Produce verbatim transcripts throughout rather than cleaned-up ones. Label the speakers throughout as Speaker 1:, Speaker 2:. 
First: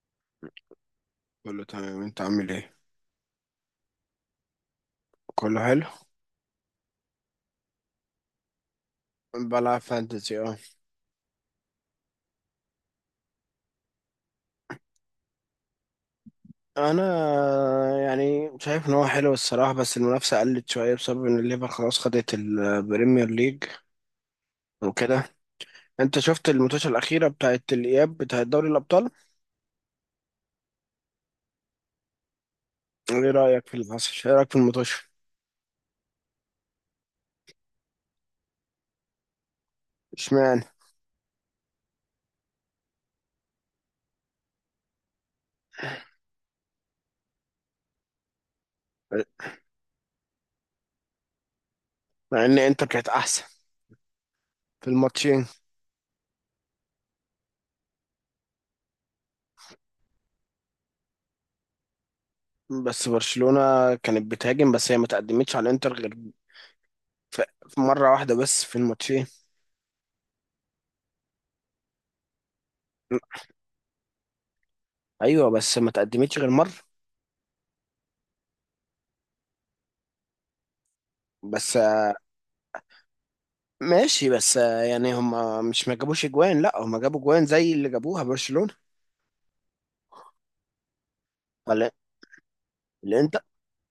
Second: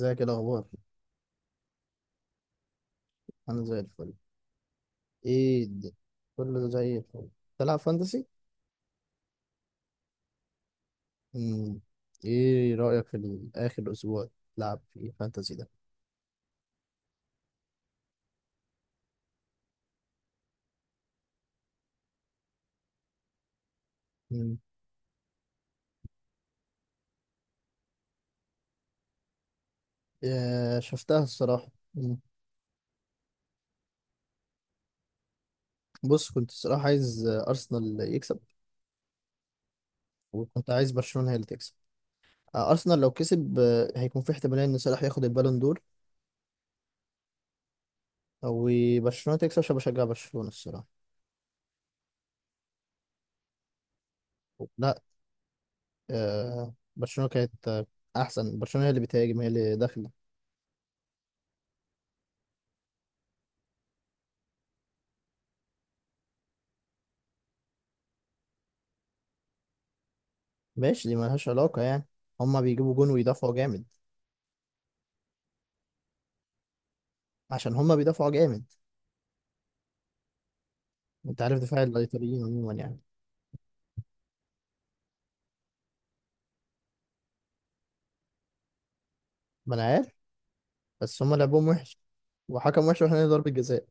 Speaker 1: ازيك، ايه الاخبار؟
Speaker 2: كله تمام، انت عامل ايه؟
Speaker 1: انا زي الفل.
Speaker 2: كله
Speaker 1: ايه
Speaker 2: حلو.
Speaker 1: الد- كله زي الفل. تلعب فانتسي؟
Speaker 2: بلعب فانتزي، اه.
Speaker 1: مم. ايه رايك في ال- اخر اسبوع تلعب في الفانتسي ده؟
Speaker 2: انا يعني شايف ان هو حلو الصراحه، بس المنافسه قلت شويه بسبب ان الليفر خلاص خدت البريمير ليج
Speaker 1: مم.
Speaker 2: وكده. انت شفت الماتش الاخيره بتاعت الاياب بتاعت دوري الابطال؟
Speaker 1: آه، شفتها الصراحه. مم.
Speaker 2: ايه رايك في اللي حصل، ايه رايك في الماتش؟
Speaker 1: بص، كنت الصراحه عايز آه، ارسنال يكسب.
Speaker 2: اشمعنى؟
Speaker 1: وكنت عايز برشلونه هي اللي تكسب. آه، ارسنال لو كسب آه، هيكون في احتماليه ان صلاح ياخد البالون دور. او برشلونه تكسب عشان بشجع برشلونه الصراحه.
Speaker 2: مع ان انتر كانت احسن في
Speaker 1: لا،
Speaker 2: الماتشين.
Speaker 1: آه، برشلونه كانت آه، احسن. برشلونه هي اللي بتهاجم، هي اللي داخله.
Speaker 2: بس برشلونه كانت بتهاجم، بس هي ما تقدمتش على انتر غير في في مره واحده بس في الماتشين.
Speaker 1: ماشي، دي ملهاش علاقة يعني. هما بيجيبوا جون ويدافعوا جامد.
Speaker 2: ايوه بس ما تقدمتش غير مره.
Speaker 1: عشان هما بيدافعوا جامد. انت عارف
Speaker 2: بس
Speaker 1: دفاع الإيطاليين عموما يعني.
Speaker 2: ماشي، بس آه، يعني هم مش ما جابوش اجوان، لا هم جابوا اجوان زي اللي جابوها برشلونة.
Speaker 1: ما انا عارف. بس هما لعبهم
Speaker 2: ولا
Speaker 1: وحش. وحكم وحش واحنا
Speaker 2: الانتر،
Speaker 1: ضربة جزاء.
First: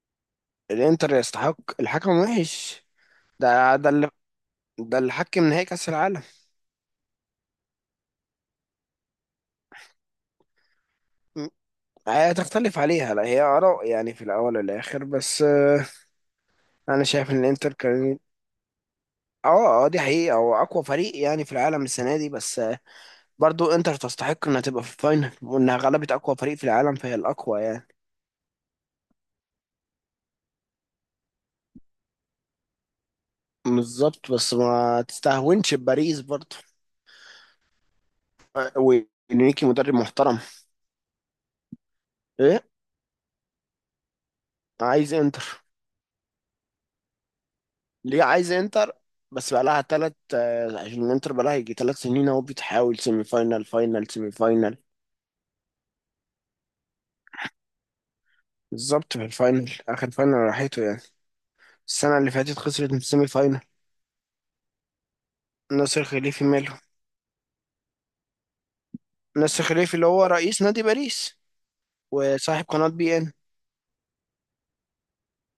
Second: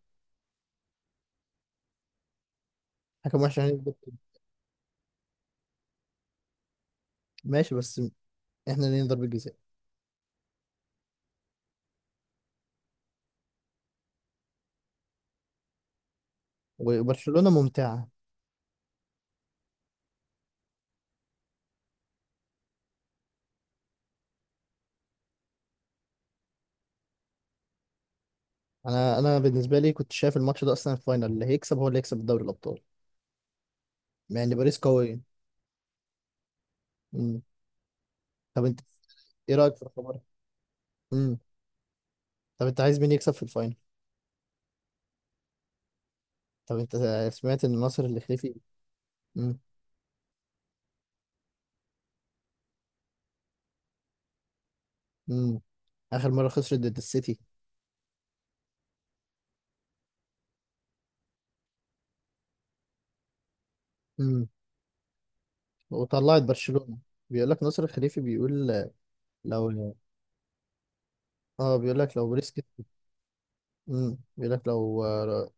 Speaker 2: الانتر يستحق، الحكم وحش.
Speaker 1: حكم وحش واحنا
Speaker 2: ده ده
Speaker 1: ضربة.
Speaker 2: اللي، ده اللي حكم نهائي كأس العالم.
Speaker 1: ماشي بس، احنا ليه ضربة جزاء؟
Speaker 2: م. هتختلف عليها، لا هي آراء يعني في الأول والآخر، بس آه، أنا شايف إن
Speaker 1: وبرشلونة
Speaker 2: الإنتر
Speaker 1: ممتعة.
Speaker 2: كان، اه اه دي حقيقة، هو أقوى فريق يعني في العالم السنة دي، بس آه، برضو إنتر تستحق إنها تبقى في الفاينل، وإنها غلبت أقوى فريق في العالم فهي الأقوى يعني.
Speaker 1: انا انا بالنسبة لي كنت شايف الماتش ده اصلا الفاينل. اللي هيكسب هو اللي هيكسب الدوري الأبطال.
Speaker 2: بالظبط،
Speaker 1: مع
Speaker 2: بس
Speaker 1: ان باريس
Speaker 2: ما
Speaker 1: قوية.
Speaker 2: تستهونش بباريس برضو.
Speaker 1: مم. طب انت، ايه
Speaker 2: وانريكي
Speaker 1: رأيك في
Speaker 2: مدرب
Speaker 1: الخبر؟
Speaker 2: محترم.
Speaker 1: مم.
Speaker 2: ايه؟
Speaker 1: طب انت عايز مين يكسب في الفاينل؟
Speaker 2: عايز انتر.
Speaker 1: طب انت سمعت ان النصر اللي
Speaker 2: ليه عايز
Speaker 1: خليفي.
Speaker 2: انتر؟ بس
Speaker 1: مم.
Speaker 2: بقى لها ثلاث. عشان الانتر بقى لها يجي ثلاث سنين اهو، بتحاول سيمي فاينال، فاينال، سيمي فاينال.
Speaker 1: مم. اخر مرة خسرت ضد السيتي.
Speaker 2: بالظبط في الفاينل، اخر فاينل راحته يعني. السنه اللي فاتت خسرت من السيمي فاينال.
Speaker 1: امم
Speaker 2: ناصر
Speaker 1: وطلعت
Speaker 2: خليفي ماله؟
Speaker 1: برشلونة. بيقول لك نصر الخليفي بيقول،
Speaker 2: ناصر
Speaker 1: لو،
Speaker 2: خليفي اللي هو رئيس نادي باريس
Speaker 1: اه بيقول لك لو باريس
Speaker 2: وصاحب
Speaker 1: كسب،
Speaker 2: قناه بي ان.
Speaker 1: امم بيقول لك لو آه،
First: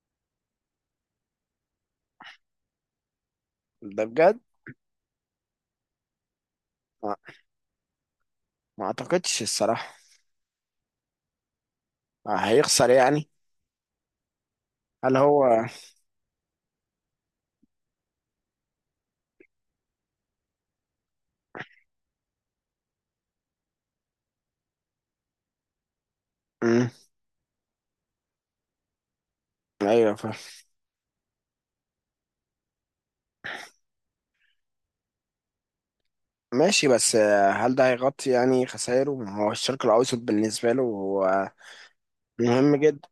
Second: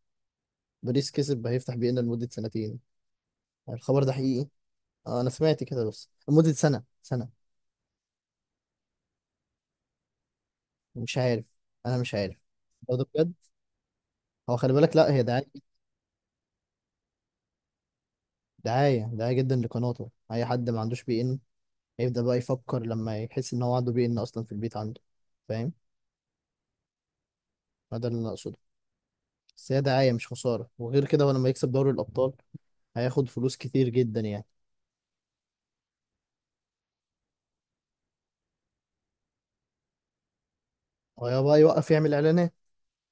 Speaker 1: باريس كسب هيفتح بينا لمدة سنتين. الخبر
Speaker 2: ده
Speaker 1: ده
Speaker 2: بجد؟
Speaker 1: حقيقي؟ آه، انا سمعت كده بس لمدة سنة
Speaker 2: ما
Speaker 1: سنة.
Speaker 2: ما اعتقدش الصراحه.
Speaker 1: مش عارف، انا مش عارف.
Speaker 2: هيخسر
Speaker 1: هو ده
Speaker 2: يعني.
Speaker 1: بجد؟ هو خلي بالك، لا،
Speaker 2: هل
Speaker 1: هي دعاية.
Speaker 2: هو؟
Speaker 1: دعاية دعاية جدا لقناته. اي حد ما عندوش بي ان هيبدأ بقى يفكر لما يحس ان هو عنده بي ان اصلا في البيت عنده. فاهم؟
Speaker 2: مم.
Speaker 1: هذا اللي انا اقصده. بس هي دعاية،
Speaker 2: ايوه
Speaker 1: مش
Speaker 2: فاهم.
Speaker 1: خسارة، وغير كده هو لما يكسب دوري الابطال هياخد فلوس كتير جدا يعني.
Speaker 2: ماشي، بس آه، هل ده هيغطي يعني خسائره؟ ما هو الشرق الأوسط بالنسبة له
Speaker 1: هو يا
Speaker 2: هو
Speaker 1: بقى يوقف يعمل اعلانات.
Speaker 2: مهم جدا.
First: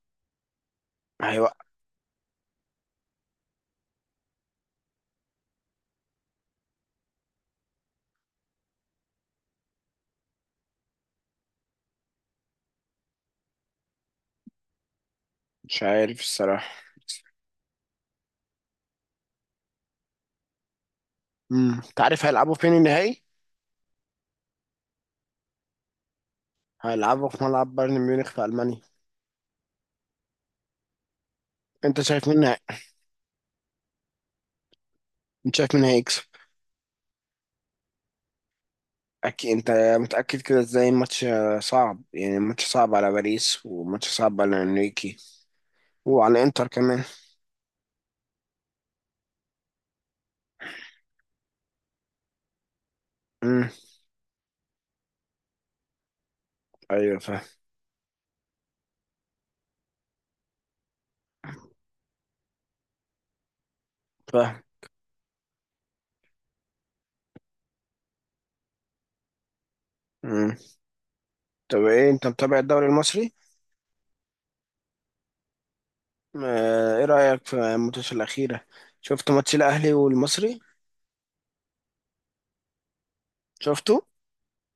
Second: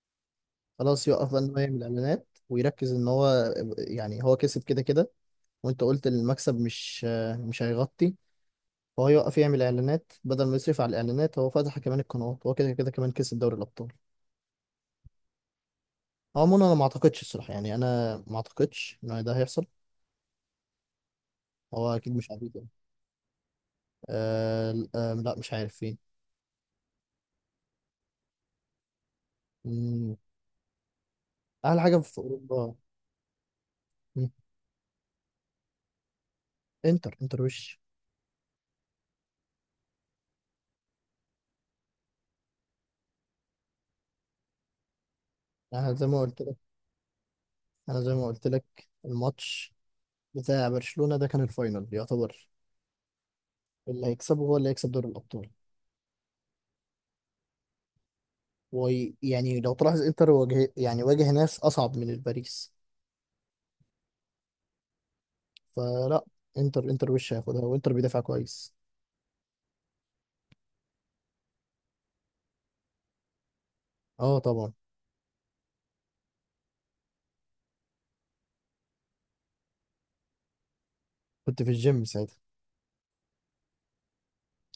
Speaker 1: خلاص، يوقف بقى ان هو
Speaker 2: هيوقع.
Speaker 1: يعمل اعلانات، ويركز ان هو، يعني هو كسب كده كده. وانت قلت المكسب مش مش هيغطي. فهو يوقف يعمل اعلانات بدل ما يصرف على الاعلانات. هو فتح كمان القنوات. هو كده كده كمان كسب دوري الابطال.
Speaker 2: مش عارف
Speaker 1: عموما انا ما
Speaker 2: الصراحة.
Speaker 1: اعتقدش الصراحه، يعني انا ما اعتقدش ان ده هيحصل.
Speaker 2: امم،
Speaker 1: هو
Speaker 2: انت
Speaker 1: اكيد
Speaker 2: عارف
Speaker 1: مش
Speaker 2: هيلعبوا
Speaker 1: عبيط يعني.
Speaker 2: فين النهائي؟
Speaker 1: أه، آه، لا مش عارف فين.
Speaker 2: هيلعبوا في ملعب بايرن ميونخ في ألمانيا.
Speaker 1: مم، اعلى حاجه
Speaker 2: انت
Speaker 1: في
Speaker 2: شايف مين هي-
Speaker 1: اوروبا. مم،
Speaker 2: انت شايف مين هيكسب؟
Speaker 1: انتر انتر وش.
Speaker 2: أكيد انت متأكد كده ازاي؟ الماتش آه، صعب يعني، الماتش صعب على باريس، وماتش صعب على انريكي
Speaker 1: انا زي ما قلت
Speaker 2: وعلى
Speaker 1: لك.
Speaker 2: انتر كمان.
Speaker 1: انا زي ما قلت لك، الماتش بتاع برشلونة ده كان الفاينل يعتبر.
Speaker 2: امم
Speaker 1: اللي هيكسبه هو اللي هيكسب دوري الأبطال.
Speaker 2: ايوه فاهم.
Speaker 1: ويعني لو تلاحظ انتر واجه، يعني واجه ناس أصعب من الباريس.
Speaker 2: فاهم.
Speaker 1: فلا، انتر انتر وش هياخدها، وانتر بيدافع كويس.
Speaker 2: امم، طب ايه، انت متابع الدوري المصري؟
Speaker 1: اه، طبعا.
Speaker 2: آه، ايه رأيك في الماتش الأخيرة؟ شفت ماتش الأهلي والمصري؟
Speaker 1: كنت في الجيم ساعتها.
Speaker 2: شفته.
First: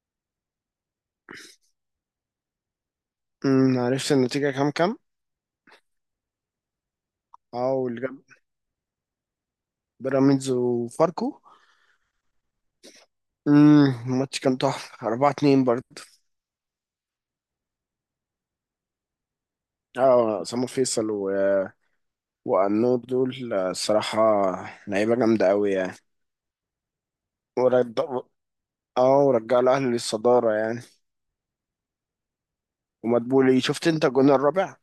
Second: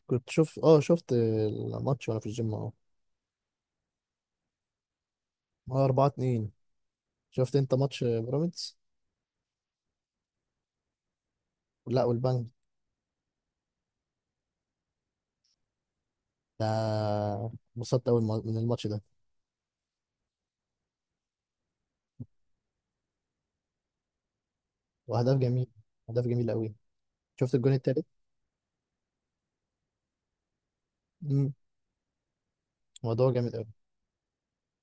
Speaker 1: كنت شوف اه شفت الماتش وانا في الجيم اه
Speaker 2: امم، عرفت النتيجة كام كام؟
Speaker 1: اه، اربعة اتنين. شفت انت
Speaker 2: او اللي
Speaker 1: ماتش
Speaker 2: جاب
Speaker 1: بيراميدز؟
Speaker 2: بيراميدز وفاركو.
Speaker 1: لا، والبنك.
Speaker 2: امم، الماتش كان تحفة، اربعه اتنين برضه.
Speaker 1: ده، انبسطت قوي من الماتش ده.
Speaker 2: اه سامو فيصل و... وأنور دول آه، الصراحة لعيبة
Speaker 1: واهداف
Speaker 2: جامدة
Speaker 1: جميل.
Speaker 2: قوي يعني.
Speaker 1: اهداف جميل قوي. شفت الجون
Speaker 2: ورد،
Speaker 1: التالت؟
Speaker 2: اه ورجع الأهلي للصدارة يعني.
Speaker 1: امم. موضوع جامد
Speaker 2: ومدبولي،
Speaker 1: قوي.
Speaker 2: شفت انت الجون الرابع؟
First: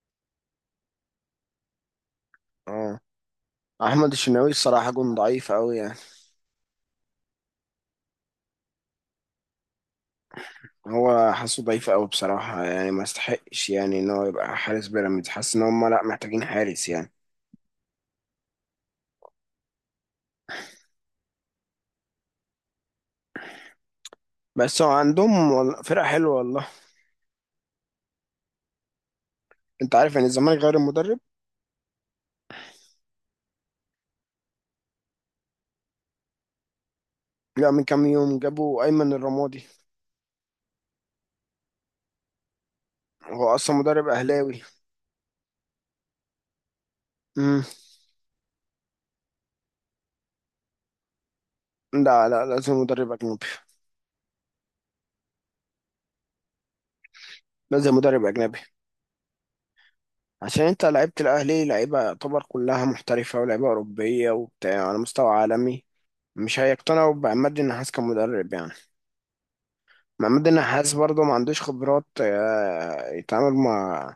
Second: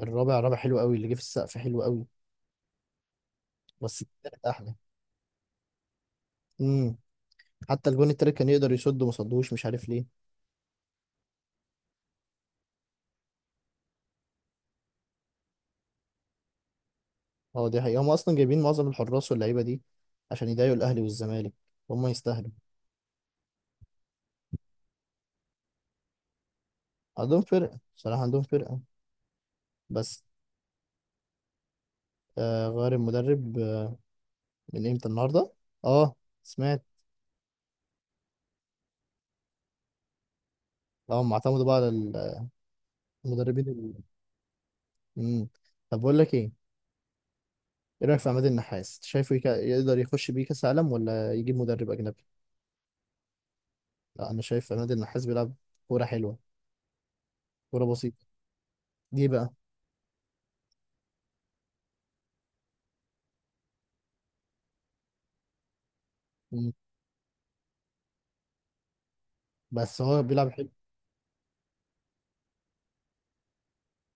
Speaker 1: الرابع رابع حلو قوي، اللي جه في السقف حلو قوي.
Speaker 2: اه.
Speaker 1: بس
Speaker 2: أحمد
Speaker 1: التالت
Speaker 2: الشناوي
Speaker 1: احلى.
Speaker 2: الصراحة جون ضعيف قوي يعني.
Speaker 1: امم. حتى الجون التالت كان يقدر يصد وما صدوش، مش عارف ليه.
Speaker 2: هو حاسه ضعيف قوي بصراحة يعني، ما استحقش يعني ان هو يبقى حارس بيراميدز، حاسس ان هم لا محتاجين حارس يعني.
Speaker 1: اه، دي حقيقة. هم اصلا جايبين معظم الحراس واللعيبة دي عشان يضايقوا الاهلي والزمالك. هم يستاهلوا.
Speaker 2: بس هو عندهم وال- فرقة حلوة والله.
Speaker 1: عندهم فرقة صراحة، عندهم فرقة.
Speaker 2: انت عارف
Speaker 1: بس
Speaker 2: يعني الزمالك غير المدرب.
Speaker 1: آه، غير المدرب آه من امتى؟ النهاردة. اه، سمعت.
Speaker 2: لا، من كام يوم جابوا ايمن الرمادي.
Speaker 1: اه، هم اعتمدوا بقى على ال-
Speaker 2: هو
Speaker 1: المدربين
Speaker 2: اصلا
Speaker 1: ال...
Speaker 2: مدرب اهلاوي.
Speaker 1: امم. طب بقول لك ايه،
Speaker 2: امم.
Speaker 1: ايه رأيك في عماد النحاس؟ شايفه يك... يقدر يخش بيه كاس عالم ولا يجيب مدرب اجنبي؟
Speaker 2: لا لا، لازم مدرب اجنبي.
Speaker 1: لا، انا شايف عماد النحاس بيلعب كورة حلوة، كورة
Speaker 2: لازم مدرب
Speaker 1: بسيطة.
Speaker 2: اجنبي.
Speaker 1: ليه بقى؟
Speaker 2: عشان انت، لعيبة الاهلي، لعيبة يعتبر كلها محترفة ولعيبة اوروبية وبتاع على مستوى عالمي، مش
Speaker 1: مم.
Speaker 2: هيقتنعوا بعماد النحاس كمدرب يعني.
Speaker 1: بس هو
Speaker 2: محمد
Speaker 1: بيلعب حلو.
Speaker 2: النحاس برضه ما عندوش خبرات آه، يتعامل مع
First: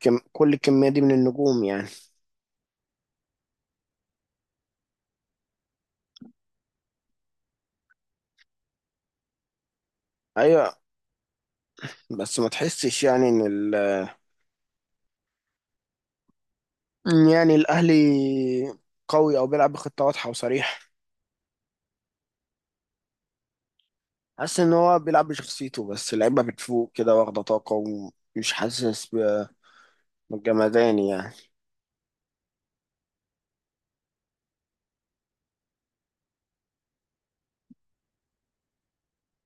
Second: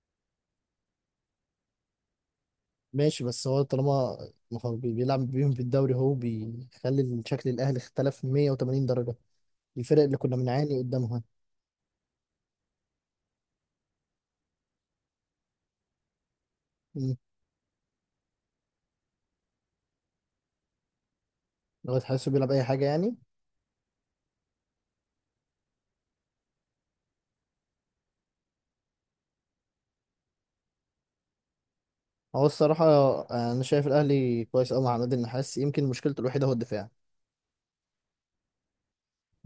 Speaker 2: كم، كل الكمية دي من النجوم يعني.
Speaker 1: ماشي بس هو طالما، ما هو بي- بيلعب بيهم في الدوري، هو بيخلي شكل الاهلي اختلف مية وتمانين درجه. الفرق اللي كنا
Speaker 2: أيوة،
Speaker 1: بنعاني قدامها.
Speaker 2: بس ما تحسش يعني إن ال...
Speaker 1: مم.
Speaker 2: إن يعني الأهلي قوي أو بيلعب بخطة واضحة وصريحة.
Speaker 1: لو تحسه بيلعب اي حاجه يعني.
Speaker 2: حاسس إن هو بيلعب بشخصيته، بس اللعيبة بتفوق كده واخدة طاقة، ومش حاسس ب- بالجمدان يعني.
Speaker 1: هو الصراحه آه، انا شايف الاهلي كويس قوي مع عماد النحاس. يمكن مشكلته الوحيده هو الدفاع.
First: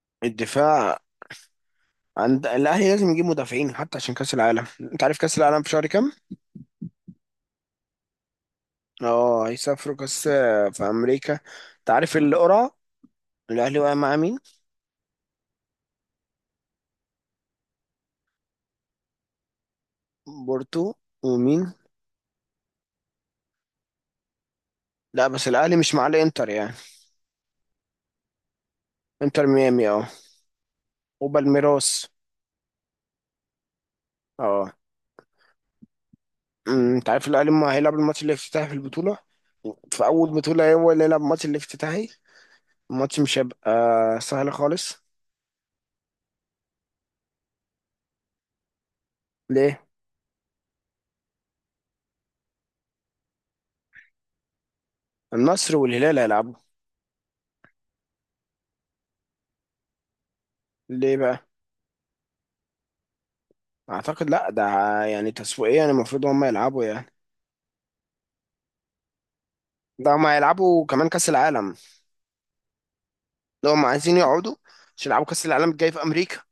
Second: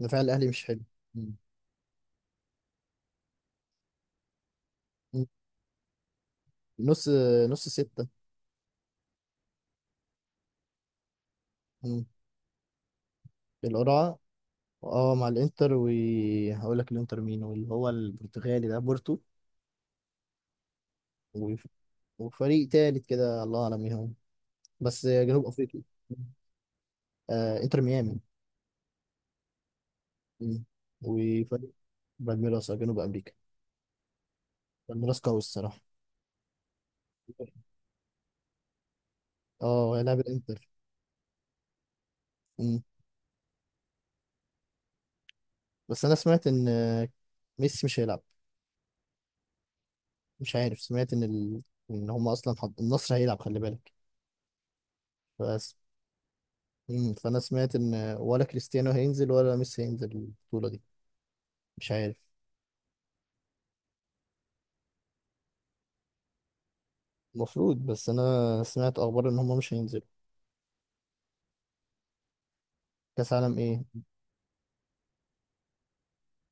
Speaker 1: دفاع الاهلي مش حلو.
Speaker 2: الدفاع
Speaker 1: مم.
Speaker 2: عند الأهلي لازم يجيب مدافعين حتى عشان كأس العالم. أنت عارف
Speaker 1: مم.
Speaker 2: كأس العالم في شهر كام؟
Speaker 1: نص نص سته.
Speaker 2: أه هيسافروا كأس، في أمريكا. أنت
Speaker 1: مم.
Speaker 2: عارف القرعة، الأهلي واقع مع
Speaker 1: القرعه،
Speaker 2: مين؟
Speaker 1: اه، مع الانتر. وهقول لك الانتر مين، واللي هو البرتغالي ده بورتو.
Speaker 2: بورتو،
Speaker 1: و-
Speaker 2: ومين؟
Speaker 1: وفريق تالت كده، الله اعلم مين هو، بس
Speaker 2: لا،
Speaker 1: جنوب
Speaker 2: بس الاهلي
Speaker 1: افريقيا.
Speaker 2: مش مع الانتر يعني.
Speaker 1: آه، انتر ميامي.
Speaker 2: انتر ميامي، اه.
Speaker 1: مم. وفريق
Speaker 2: وبالميراس.
Speaker 1: بالميراس. آه، جنوب امريكا.
Speaker 2: اه.
Speaker 1: بالميراس قوي الصراحه.
Speaker 2: أمم، انت عارف الاهلي ما هيلعب الماتش الافتتاحي في البطوله؟
Speaker 1: اه،
Speaker 2: في
Speaker 1: هيلعب
Speaker 2: اول
Speaker 1: الانتر.
Speaker 2: بطوله هو اللي يلعب الماتش الافتتاحي.
Speaker 1: مم.
Speaker 2: الماتش مش هيبقى سهل خالص.
Speaker 1: بس انا سمعت ان آه، ميسي مش هيلعب.
Speaker 2: ليه؟
Speaker 1: مش عارف، سمعت ان ال... ان هم اصلا حض... النصر هيلعب، خلي بالك. بس
Speaker 2: النصر والهلال هيلعبوا.
Speaker 1: مم. فانا سمعت ان آه، ولا كريستيانو هينزل ولا ميسي هينزل البطوله دي.
Speaker 2: ليه بقى؟
Speaker 1: مش عارف.
Speaker 2: اعتقد لا، ده يعني تسويقيا المفروض هم يلعبوا يعني.
Speaker 1: المفروض، بس انا سمعت اخبار ان هم مش هينزلوا.
Speaker 2: ده هم هيلعبوا كمان كاس العالم،
Speaker 1: كاس عالم
Speaker 2: لو
Speaker 1: ايه؟
Speaker 2: هم عايزين يقعدوا عشان يلعبوا كاس العالم الجاي في امريكا.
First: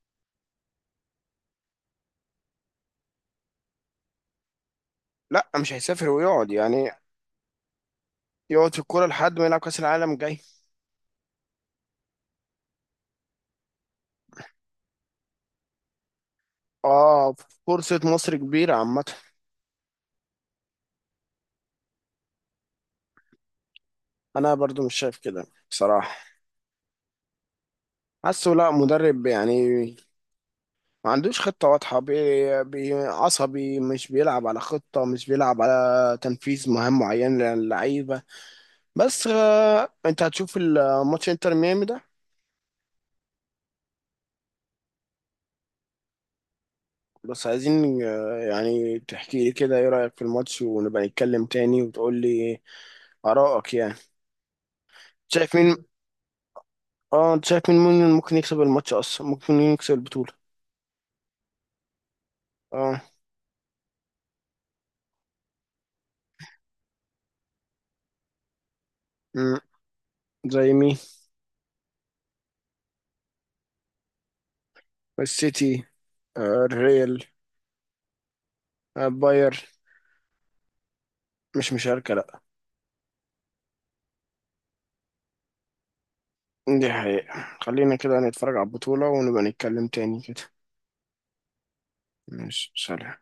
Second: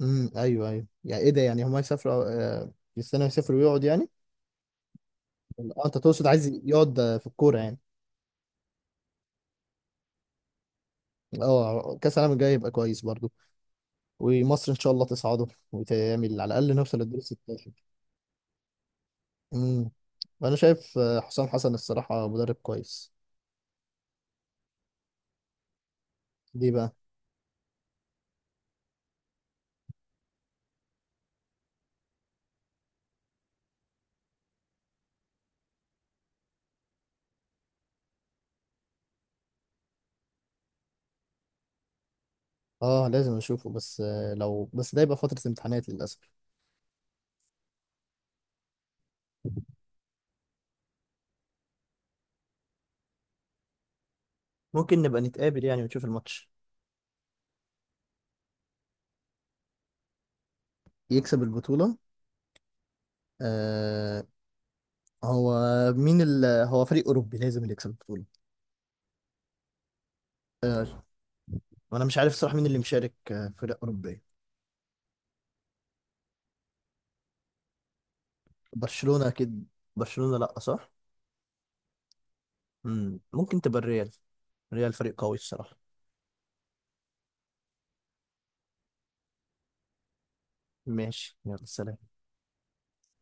Speaker 1: امم ايوه، ايوه، يعني ايه ده؟ يعني هم هيسافروا آه، كريستيانو هيسافر ويقعد يعني.
Speaker 2: لا مش
Speaker 1: اه، انت
Speaker 2: هيسافر
Speaker 1: تقصد
Speaker 2: ويقعد
Speaker 1: عايز
Speaker 2: يعني،
Speaker 1: يقعد في الكوره يعني.
Speaker 2: يقعد في الكوره لحد ما يلعب كاس العالم الجاي.
Speaker 1: اه، كاس العالم الجاي يبقى كويس برضو. ومصر ان شاء الله تصعده وتعمل على الاقل نوصل للدور
Speaker 2: اه.
Speaker 1: ستاشر.
Speaker 2: فرصة مصر كبيرة عامة.
Speaker 1: امم، انا شايف آه، حسام حسن الصراحه مدرب كويس.
Speaker 2: انا برضو مش شايف كده بصراحة.
Speaker 1: ليه بقى؟
Speaker 2: حاسه لا مدرب يعني، ما عندوش خطة واضحة، بي بي عصبي، مش بيلعب على خطة، مش بيلعب على تنفيذ مهام معين للعيبة. بس آه، انت هتشوف الماتش انتر ميامي ده؟
Speaker 1: اه، لازم اشوفه، بس آه، لو بس ده يبقى فتره امتحانات للاسف.
Speaker 2: بس عايزين آه، يعني تحكي لي كده ايه رأيك في الماتش، ونبقى نتكلم تاني وتقول لي آرائك يعني.
Speaker 1: ممكن نبقى
Speaker 2: شايف
Speaker 1: نتقابل يعني
Speaker 2: مين؟
Speaker 1: ونشوف الماتش.
Speaker 2: اه انت شايف مين، مين ممكن يكسب الماتش، اصلا ممكن يكسب البطولة؟
Speaker 1: يكسب البطوله.
Speaker 2: اه.
Speaker 1: آه. هو مين ال... هو فريق اوروبي لازم اللي يكسب البطوله.
Speaker 2: مم. زي مين؟
Speaker 1: آه، وانا مش عارف صراحه مين اللي مشارك. آه، فرق اوروبيه.
Speaker 2: السيتي، آه، الريال، آه،
Speaker 1: برشلونه اكيد.
Speaker 2: باير.
Speaker 1: برشلونه لا صح.
Speaker 2: مش مشاركة لأ.
Speaker 1: مم. ممكن تبقى الريال. الريال فريق قوي الصراحة.
Speaker 2: دي حقيقة، خلينا كده نتفرج على البطولة ونبقى نتكلم تاني كده.
Speaker 1: ماشي، يلا سلام.
Speaker 2: ماشي سلام.